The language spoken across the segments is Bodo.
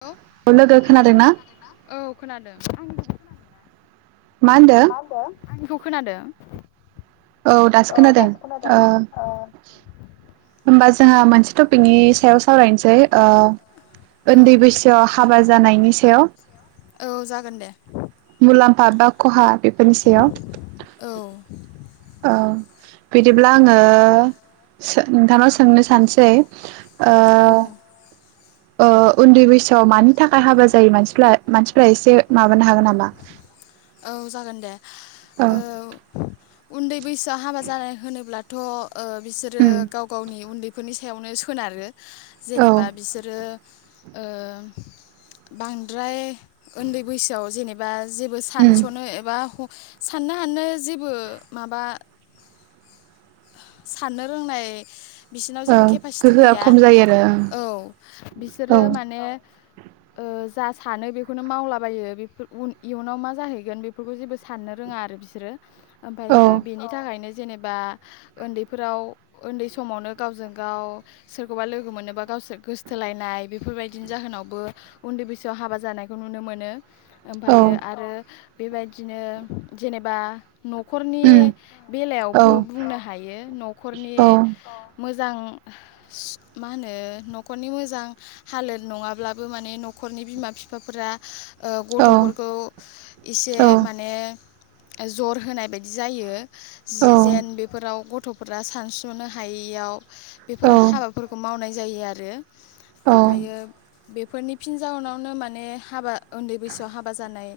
औ लोगो खोनादोंना आंनिखौबो खोनादोंना मा होनदो आंनिखौ खोनादो औ दासो खोनादों होमबा जोंहा मोनसे टपिकनि सायाव सावरायनोसै उन्दै बैसोआव हाबा जानायनि सायाव औ जागोन दे मुलाम्फा बा खहा बेफोरनि सायाव। औ औ बिदिब्ला आङो सो नोंथांनाव सोंनो सानसै ओ औ ओ उन्दै बैसो सोआव मानि थाखाय हाबा जायो मानसिफ्ला-मानसिफ्रा एसे माबानो हागोन नामा? औ जागोन दे औ उन्दै बैसोआ हाबा जानाय होनोब्लाथ' ओ बिसोरो उम गाव गावनि उन्दैफोरनि सायावनो सोनारो औ जेनेबा बिसोरो ओ बांद्राय ओन्दै बैसोआव जेनेब बा जेबो उम सानसनो एबा हम साननो हानो जेबो माबा साननो रोंनाय बिसिनाव औ जेबो केपासिटि गोहोआ फैया खम जायो आरो औ बिसोरो ओं माने ओ जा सानो बेखौनो मावलाबायो बेफोर उन इयुनाव मा जाहैगोन बेफोरखौ जेबो साननो रोङा आरो बिसोरो औ आमफायो बेनि थाखायनो जो जेनेबा ओन्दैफोराव ओन्दै समावनो गावजों गाव सोरखौबा लोगो मोनोबा गावसोर गोसथोलायनाय बेफोरबायदिनि जाहोनावबो उन्दै बैसोआव हाबा जानायखौ नुनो मोनो। औ ओमफायो आरो बेबायदिनो जेनेबा न'खरनि उम औ बेलायावबो बुंनो हागोन हायो नखरनि औ मोज जां सु मा होनो न'खरनि मोजां हालोद नङाब्लाबो माने न'खरनि बिमा बिफाफोरा औ गथ'फोरखौ इसे औ माने जर होनाय बायदि जायो जि‌ औ जेन बे गथ'फोरा सानसुनो हायैयाव बेफोर हाबाफोरखौ मावनाय जायो आरो। औ ओमफायो बेफोरनि फिन जाउनावनो माने हाबा उन्दै बैसोआव हाबा जानाय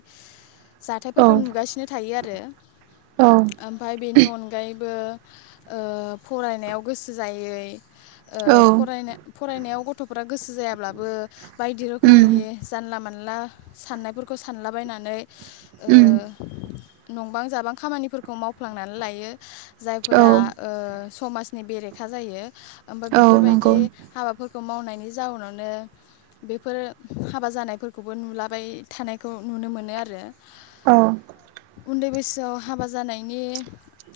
जाथायफोरखौ औ नुगासिनो थायो आरो औ ओमफाय बेनि अनगायै बो ओ फरायनायाव गोसो जायै औ ओ फरायनाय फरायनायाव गथ'फोरा गोसो जायाब्लाबो बायदि उम रोखोमनि जानला मानल ला साननायफोरखौ सानलाबायनानै ओ उम नंबां जाबां खामानिफोरखौ मावफ्लांनानै लायो औ जायफोरा ओ समाजनि बेरेखा जायो। ओमफाय औ नंगौ बेफोरबायदि हाबाफोर खौ मावनायनि जाउनावनो बेफोर हाबा जानायफोरखौबो नुलाबाय थानायखौ नुनो मोनो आरो। औ उन्दै बैस याव हाबा जानायनि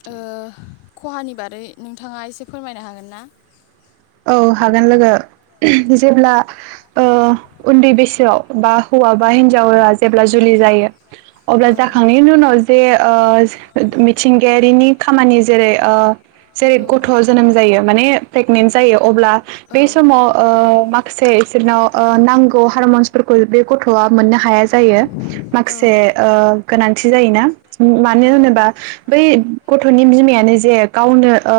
ओ खहानि बारै नोंथाङा एसे फोरमायनो हागोन ना? औ हागोन लोगो जेब्ला ओ उन्दै बैसोआव बा हौवा बा हिनजावा जेब्ला जुलि जायो अब्ला औ जाखांनायनि उनाव जे ओ मिथिंगायारिनि खामानि जेरै ओ जेरै ओ गथ' जोनोम जायो माने प्रेगनेन्सि जायो। अब्ला बे समाव ओ माखसे बिसोरनाव नांगौ हारमन्सफोरखौ बे गथ'आ मोननो हाया माखसे ओ गोनां थि जायोना? मानो होनोबा बै गथनि बिमायानो जे गावनो ओ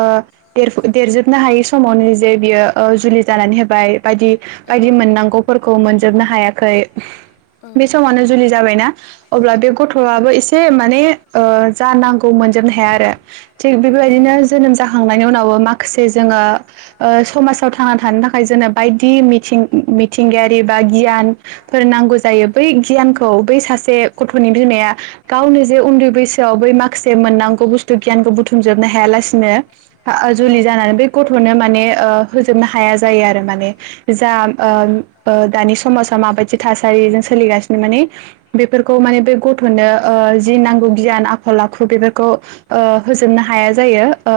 देरफ-देरजोबनो हायि सम मावनो जे बियो जुलि जानानै होबाय बायदि बायदि माने मोननांगौफोरखौ मोन जोबनो हायाखै बे समावनो जुलि जाबायना अब्ला बे गथ'आबो एसे माने जानां गौमोन जोबनो हाया आरो थिग बेबायदिनो जोनोम जाखांनायनि उनावबो माखा खासे जोङो ओ समाजाव थांना थानो थाखाय जोंनो बायदि मिथिं-मिथिंगायारि बेबा गियान फोर नांगौ जायो बै गियानखौ बै सासे गथ'नि बिमाया गावनो जे उन्दै बैसोआव बै माखासे मोननांगौ बुस्थु गियानखौ बुथुमजोबनो हाया लासेनो ओ जुलि जानानै बै गथ' नो माने ओ होजोबनो हाया जायो आरो माने जा ओ दा दानि समाजाव माबायदि थासारिजों सोलिगासिनो माने बेफोरखौ माने बे गथ'नो ओ जि नांगौ गियान आखल आखु बेफोरखौ ओ होजोबनो हाया जायो ओ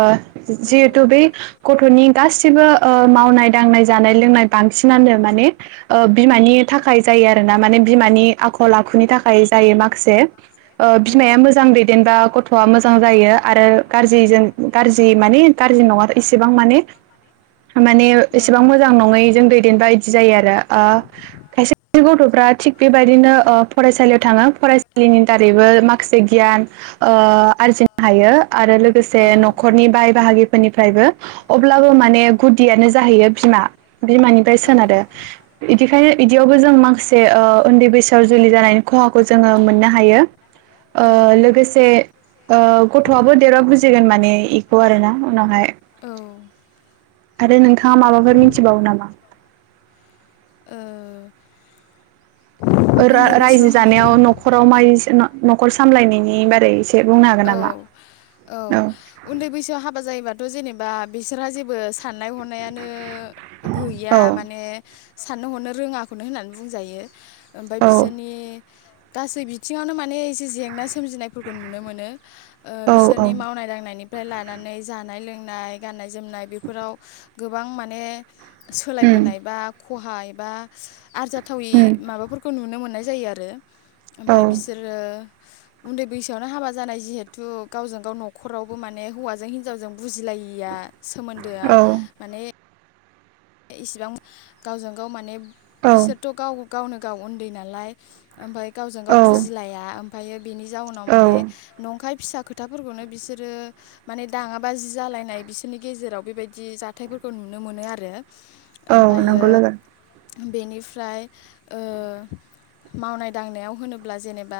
जिहेथु बै गथ'नि गासिबो ओ मावनाय दांनाय जानाय लोंनाय बांसिनानो माने ओ बिमानि थाखाय जायो आरोना माने बिमानि आखल आखुनि थाखाय जायो माखासे ओ बिमाया मोजां दैदेनबा गथ'आ मोजां जायो आरो ग्रिजों गाज्रि माने गाज्रि नङा इसेबां माने माने एसेबां मोजां नङै जों दैदेनबा इदि जायो आरो। आ खायसे गथ'फ्रा थिग बेबायदिनो ओ फरायसालियाव थाङो फरायसालिनि दारैबो माखासे गियान ओ आरजिनो हायो आरो लोगोसे ओ आरो नखरनि बाय बाहागिफोरनिफ्रायबो। अब्लाबो माने गुदियानो जाहैयो बिमा बिमानिफ्राय सोनारो बिमानिफ्राय इदिखाय बिदियावबो जों माखासे ओ उन्दै बैसोआव जुलि जानायनि खहाखौ जोङो मोननो हायो ओ लोगोसे ओ गथ'आबो देरबा बुजि जोगोन माने इखौ आरो ना उनावहाय। औ। आरो नोंथाङा माबाफोर मिथिबावो नामा? ओ उन्दै रा-रायजो बैसोआव हा जानायाव नखराव माइ नखर सामलायनायनि बारै एसे बुंनो हागोन औ नामा? औ उन्दै बैसोआव हाबा जायोबा थ जेनेबा बिसोरहा जेबो साननाय हनायानो गैया औ माने साननो हनो रोङाखौनो होननानै बुंजायो। ओमफाय औ बिसोरनि गासै बिथिङावनो माने एसे जेंना सोमजिनायफोरखौ नुनो मोनो। ओ औ औ बिसोरनि मावनाय दांनायनि फ्राय लानानै जानाय लोंनाय गाननाय जोमनाय बेफोराव गोबां माने उम सोलायबोनाय बा खहा एबा आरजाथावै उम माबाफोरखौ नुनो मो हनाय जायो आरो। औ ओमफाय बिसोरो उन्दै बैसोआवनो हाबा जानाय जिहेथु गावजों गाव नखरावबो माने हौवाजों हिनजावजों बुजिलायिया सोमोन्दोआ औ माने इसिबां गावजों गाव माने औ बिसोरथ गाव गावनो गाव उन्दै नालाय ओमफ्राय गावजों गाव औ बुजिलाया ओम [unintelligible] बेनि जाउनाव औ माने नंखाय फिसा खोथाफोरखौनो बिसोरो माने दाङाबाजि जालायनाय बिसोरनि गेजेराव बेबायदि जाथायफोरखौ नुनो मोनो आरो। औ ओमफायो नंगौ लोगो। बेनिफ्राय ओ मावनाय दांनायाव होनोब्ला जेनेबा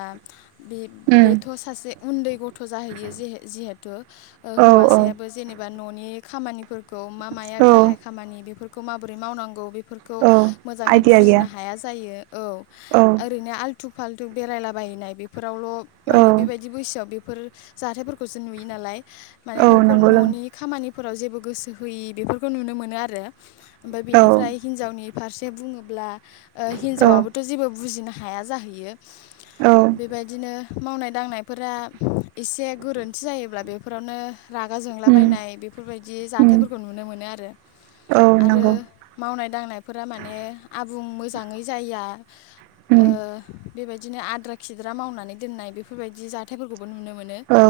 उम बे-बेथ सासे उन्दै गथ जाहैयो जिहे-जिहेथु औ औ हौवासायाबो जेनेबा ननि नि खामानिफोरखौ खौ मा माया औ गाहाय खामानि बेफ फोरखौ माब्रै मावनांगौ बे बेफोरखौ औ मोजाङै आइदिया गैया बुजिनो हाया जायो औ औ ओरैनो आलथु फाल्थु बेरायलाबायनाय बे फोरावल औ माने बेबायदि बैसोआव बे बेफोर जाथायफोरखौसो नुयो नालाय माने औ नफोर नंगौ लोगो ननि खामानि फोराव जेबो गोसो होयि बेफोरखौ नुनो मोनो आरो। ओमफाय औ बेनिफ्राय हिनजावनि फारसे बे बुङोब्ला ओ औ हिनजावाबबोथ जेबो बुजिनो हा हाया जाहैयो। औ बेबायदिनो मावनाय दांनायफोरा एसे गोरोन्थि जायोब्ला बे फोरावनो रागा उम जोंलाबायनाय बेफोरबायदि उम जाथायाइफोरखौ नुनो मोनो आरो। औ आरो नंगौ मावनाय दांनायफोरा माने आबुं मोजाङै जाया उम ओ बेबायदि बिदिनो आद्रा खिद्रा मावनानै दोननाय बेफोरबायदि जाथायफोरखौ बो नुनो मोनो औ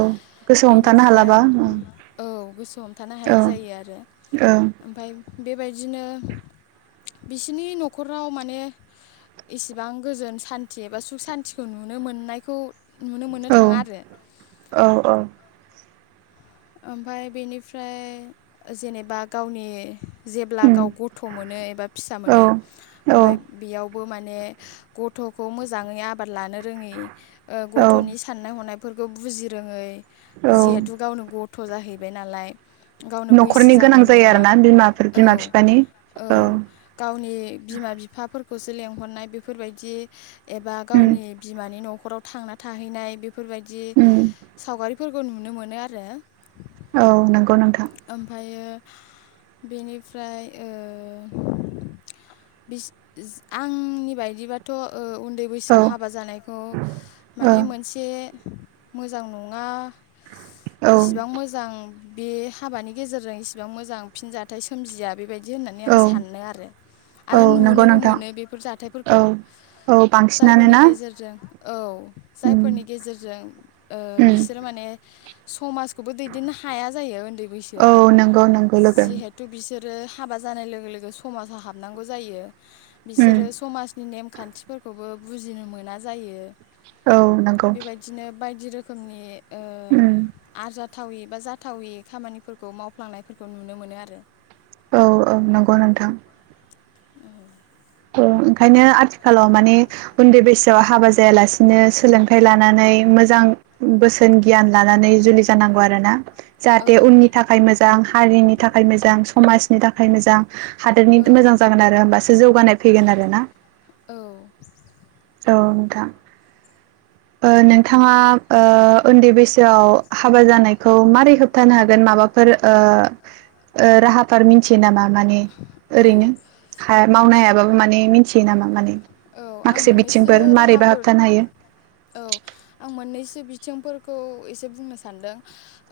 गोसोआव हमथानो बेनिफ्राय हालाबा औ औ गोसो हमथानो औ हायि जायो आरो औ ओमफाय बेबायदिनो बिसिनि नखराव माने इसेबां गोजोन सान्थि एबा सुख सान्थिखौ नुनो मोननायखौ नुनो मोननो थाङा आरो। औ औ ओमफाय बेनिफ्राय जेनेबा गावनि औ जेब्ला गाव गथ मोनो एबा फिसा मोनो ओमफाय औ बेयाव बो माने गथखौ मोजाङै आबाद लानो रोङै ओ औ गथनि साननाय हनाय फोरखौ बुजि रोङै औ जिहेथु गावनो ग थ जाहैबाय नालाय। गावनो बैसो न'खरनि गोनां जानाय जायो नङा आरोना बिमाफोर औ बिमा बिफानि औ गावनि बिमा बिफाफोर खौसो लेंहरनाय बेफोरबायदि एबा उम गावनि बिमानि न खराव थांना थाहैनाय बे फोरबायदि उम सावगारि फोरखौ नुनो मोनो आरो। औ नंगौ नोंथां। ओमफ्रायो बेनिफ्राय ओ बिस-इस आंनि बायदिबाथ ओ उन्द उन्दै बैसोआव औ हाबा जानायखौ औ माने मोनसे मोजां नङा औ बां मोजां बे हाबानि गेजेरजों इसिबां मोजां फिनजथायाइ सोमजिया बेबायदि बिदि होननानै आं औ सानो आरो औ आरो नंगौ नुनोबो नोंथां मोनो बेफोर औ जाथायफोरखौ औ बांसिनानो जायफोरनि ना गेजेरजों औ उम जायफोरनि गेजेरजों ओ उम बिसोरो माने समाज खौबो दैदेननो हाया जायो उन्दै औ बैसोआव नंगौ नंगौ लोगो जिहेथु बिसोर आरो हाबा जानाय लोगो लोगो समाजाव हाबनांगौ जायो। उम बिसोरो समाजनि नेम खान्थिफोरखौबो बुजिनो मोना जायो। औ नंगौ बेबायदिनो बायदि रोखोम रोखोमनि ओ उम आरजाथावि बा जाथावि खामानिफोरखौ मावफ्लांनायफोरखौ नुनो मोनो आरो औ औ नंगौ नोंथां ओ ओंखायनो आथिखालाव माने उन्दै बैसोआव हाबा जायालासिनो सोलोंथाइ लानानै मोजां बोसोन गियान लानानै जुलि जानांगौ आरोना औ जाहाथे उननि थाखाय मोजां हारिनि थाखाय मोजां समाज नि थाखाय मोजां हादोरनि औ मोजां जागोन आरो होमबासो जौगानाय फैगोन आरोना औ औ नोंथां ओ नोंथाङा ओ उन्दै बैसोआव हाबा जानायखौ मारै होबथानो हागोन माबाफोर ओ ओ राहाफोरार मिनथियो नामा माने औ ओरैनो हाया मावनो हाया बाबो माने मिथियो नामा माने औ आं माखासे मोननैसो बिथिंफोर मारैबा राहाफोर हाबथानो हायो औ आं मोननैसो बिथिंफोरखौ एसे बुंनो सानदों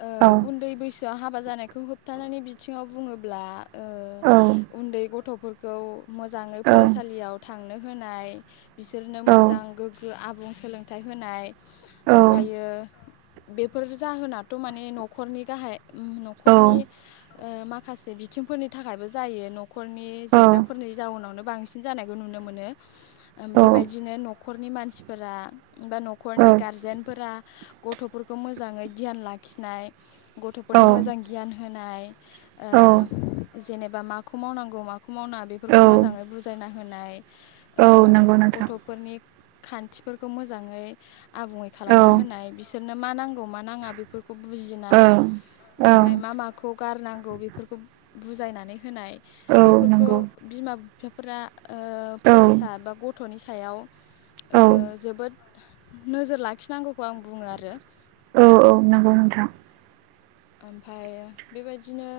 ओ औ उन्दै बैसोआव हाबा जानायखौ होबथानायनि बिथिङाव बुङोब्ला ओ औ उन्दै गथ फोरफोरखौ मोजाङै औ फरायसालियाव था थांनो होनाय बिसोरनो मोजां गोग्गो आबुं सोलोंथाइ होनाय औ ओमफायो बेफोर जाहोनाथ माने नखरनि गाहाइ उम नखरनि ओ माखासे बिथिंफोरनि थाखायबो जायो न नखरनि जेंनाफोरनि जाउनावनो बांसिन जानायखौ नुनो मोनो। ओम बेबायदिनो न खरनि मानसिफोरा बा नखरनि गारजेनफोरा गथफोरखौ मोजाङै धियान लाखिनाय गथफोरनो मोजां गियान होनाय ओ जेनेबा माखौ मावनांगौ माखौ मावनाङा औ औ बेफोरखौ मोजाङै बुजायना हो होनाय औ नंगौ नोंथां गथ'फोरनि खान्थिफोरखौ मोजाङै। आबुङै औ खालामना होनाय बिसोर। नो मा नांगौ मा नाङा बेफोरखौ। खौ औ बुजिनाय औ ओमफाय मा माखौ गारनांगौ बेफोरखौ। बुजायनानै होनाय औ बेफोरखौ नंगौ बिमा बिफाफोरा ओ। औ फरायसा बा गथ'नि। सायाव। ओ औ जोबोद। नोजोर लाखिनांगौखौ आं बुङो आरो। औ औ नोंगौ नोंथां। ओमफाय बेबायदिनो।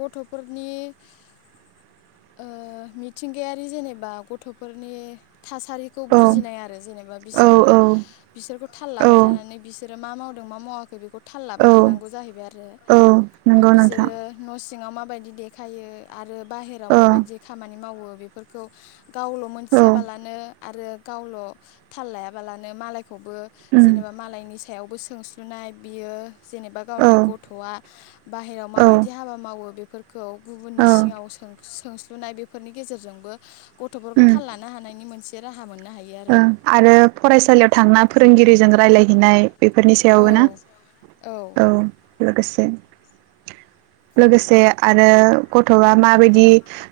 गथ'फोरनि ओ मिथिंगायारि जेनेबा गथ'फोरनि। थासारिखौ औ बुजिनाय आरो जेनेबा औ बिसोरो बिसोरखौ थाल औ लाबाय थानानै बिसोरो मा माव मा मावाखै बेखौ थाल लाबाय थानांगौ जाहैबाय आरो औ ओ नंगौ नोंथां बिसोरो सिङाव माबायदि देखायो आरो। बाहेराव औ माबायदि खामानि मावो। बेफोरखौ गावल औ मिथियाबालानो आरो। गावल थाल लायाबालानो मालाय खौबो उम जेनेबा मालायनि फिसायावबो सोंस्लुनाय बियो। जेनेबा औ गावनि गथ'आ बाहेराव औ माबायदि हाबा मावो बेफोरखौ गुबुननि औ सिाङाव सोंस्लु नाय बेफोरनि गेजेरजोंबो गथ'फोरखौ थाल लानो हानायनि मोनसे राहा मोन उम आरो फरायसालियाव थांना फोरोंगिरिजों रायलायहैनाय बेफोरनि सायावबो ना औ। लोगोसे लोगोसे आरो गथआ माबायदि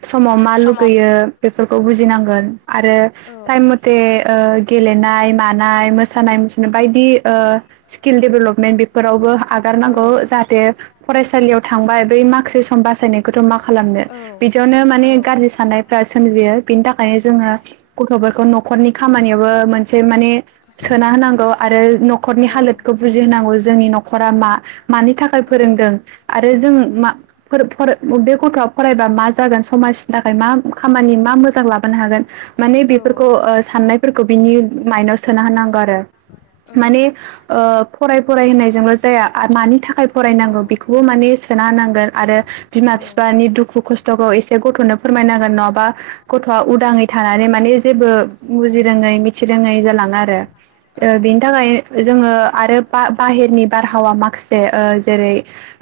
समाव मा लुगैयो बेफोरखौ बुजिनांगोन आरो औ टाइम म बे ओ गेलेनाय मानाय मोसानाय मुसुरनाय बायदि ओ स्किल डेबलप मेन्ट बेफोरावबो आगारनांगौ जाहाथे फरायसालियाव थांबाय बै माख्रि बासायनायखौथ मा खालामनो बिदियावनो माने गाज्रि साननायफ्रा सोमजियो। बेनि थाखायनो जोङो गथ'फोरखौ न' खरनि खामानियावबो मोनसे माने सोना होनांगौ आरो नखरनि हालोदखौ बुजि होनांगौ जोंनि नखर दा मा मानि थाखाय फोरोंदों आरो जों मा फोर फोर बे गथ'आ फरायबा मा जागोन समाजनि थाखाय मा खामानि मा मोजां लाबोनो हागोन माने बेफोरखौ ओ साननायफोरखौ बिनि माइन्दआव सोना होनांगौ आरो ओ माने ओ फराय फराय होनायजोंल' जाया मानि था खाय फरायनांगौ बेखौबो माने सोना होनांगोन आरो बिमा बिफानि दुखु खस्थखौ एसे गथ'नो फोरमायनांगोन नङाबा गथ'आ उदाङै थानानै माने जेबो बुजि रोङै मिथिरोङै जालाङो आरो ओ बिनि थाखाय जोङो आरो बा-बाहेरनि बारहावा माखासे जेरै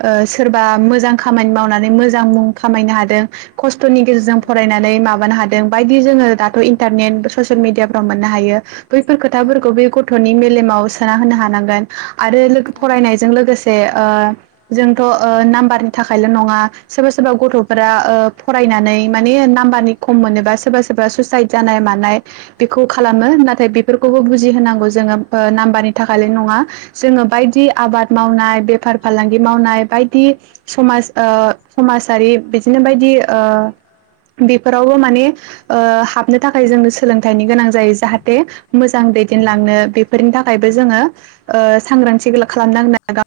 ओ सोरबा मोजां खामानि मावनानै मोजां मुं खामायनो हादों खस्थनि गेजेरजों फरायनानै माबानो हादों बायदि जोङो दाथ इन्टारनेट ससियेल मिडियाफ्राव मोननो हायो बैफोर खोथाफोरखौ बेफोर बे गथनि मेलेमाव सोना होनो हानांगोन आरो लोगो फरायनायजों लोगोसे ओ जोंथ' ओ नाम्बारनि थाखायल' नङा सोरबा सोरबा गथ'फोरा ओ फरायनानै माने नाम्बारनि खम मोनोबा सोरबा सोरबा सुसाइद जानाय मानाय बेखौ खालामो नाथाय बेफोरखौबो बुजि होनांगौ जोङो ओ नाम्बारनि थाखायलाय नङा जोङो बायदि आबाद मावनाय बेफार फालांगि मावनाय बायदि समाज ओ समाजारि बिदिनो बायदि ओ बेफोरावबो माने ओ नो थाखाय जों सोलोंथाइनि गोनां जायो जाहाथे मोजां दैदेनलांनो बेफोरनि थाखायबो जोङो ओ सांग्रांथि खालामनां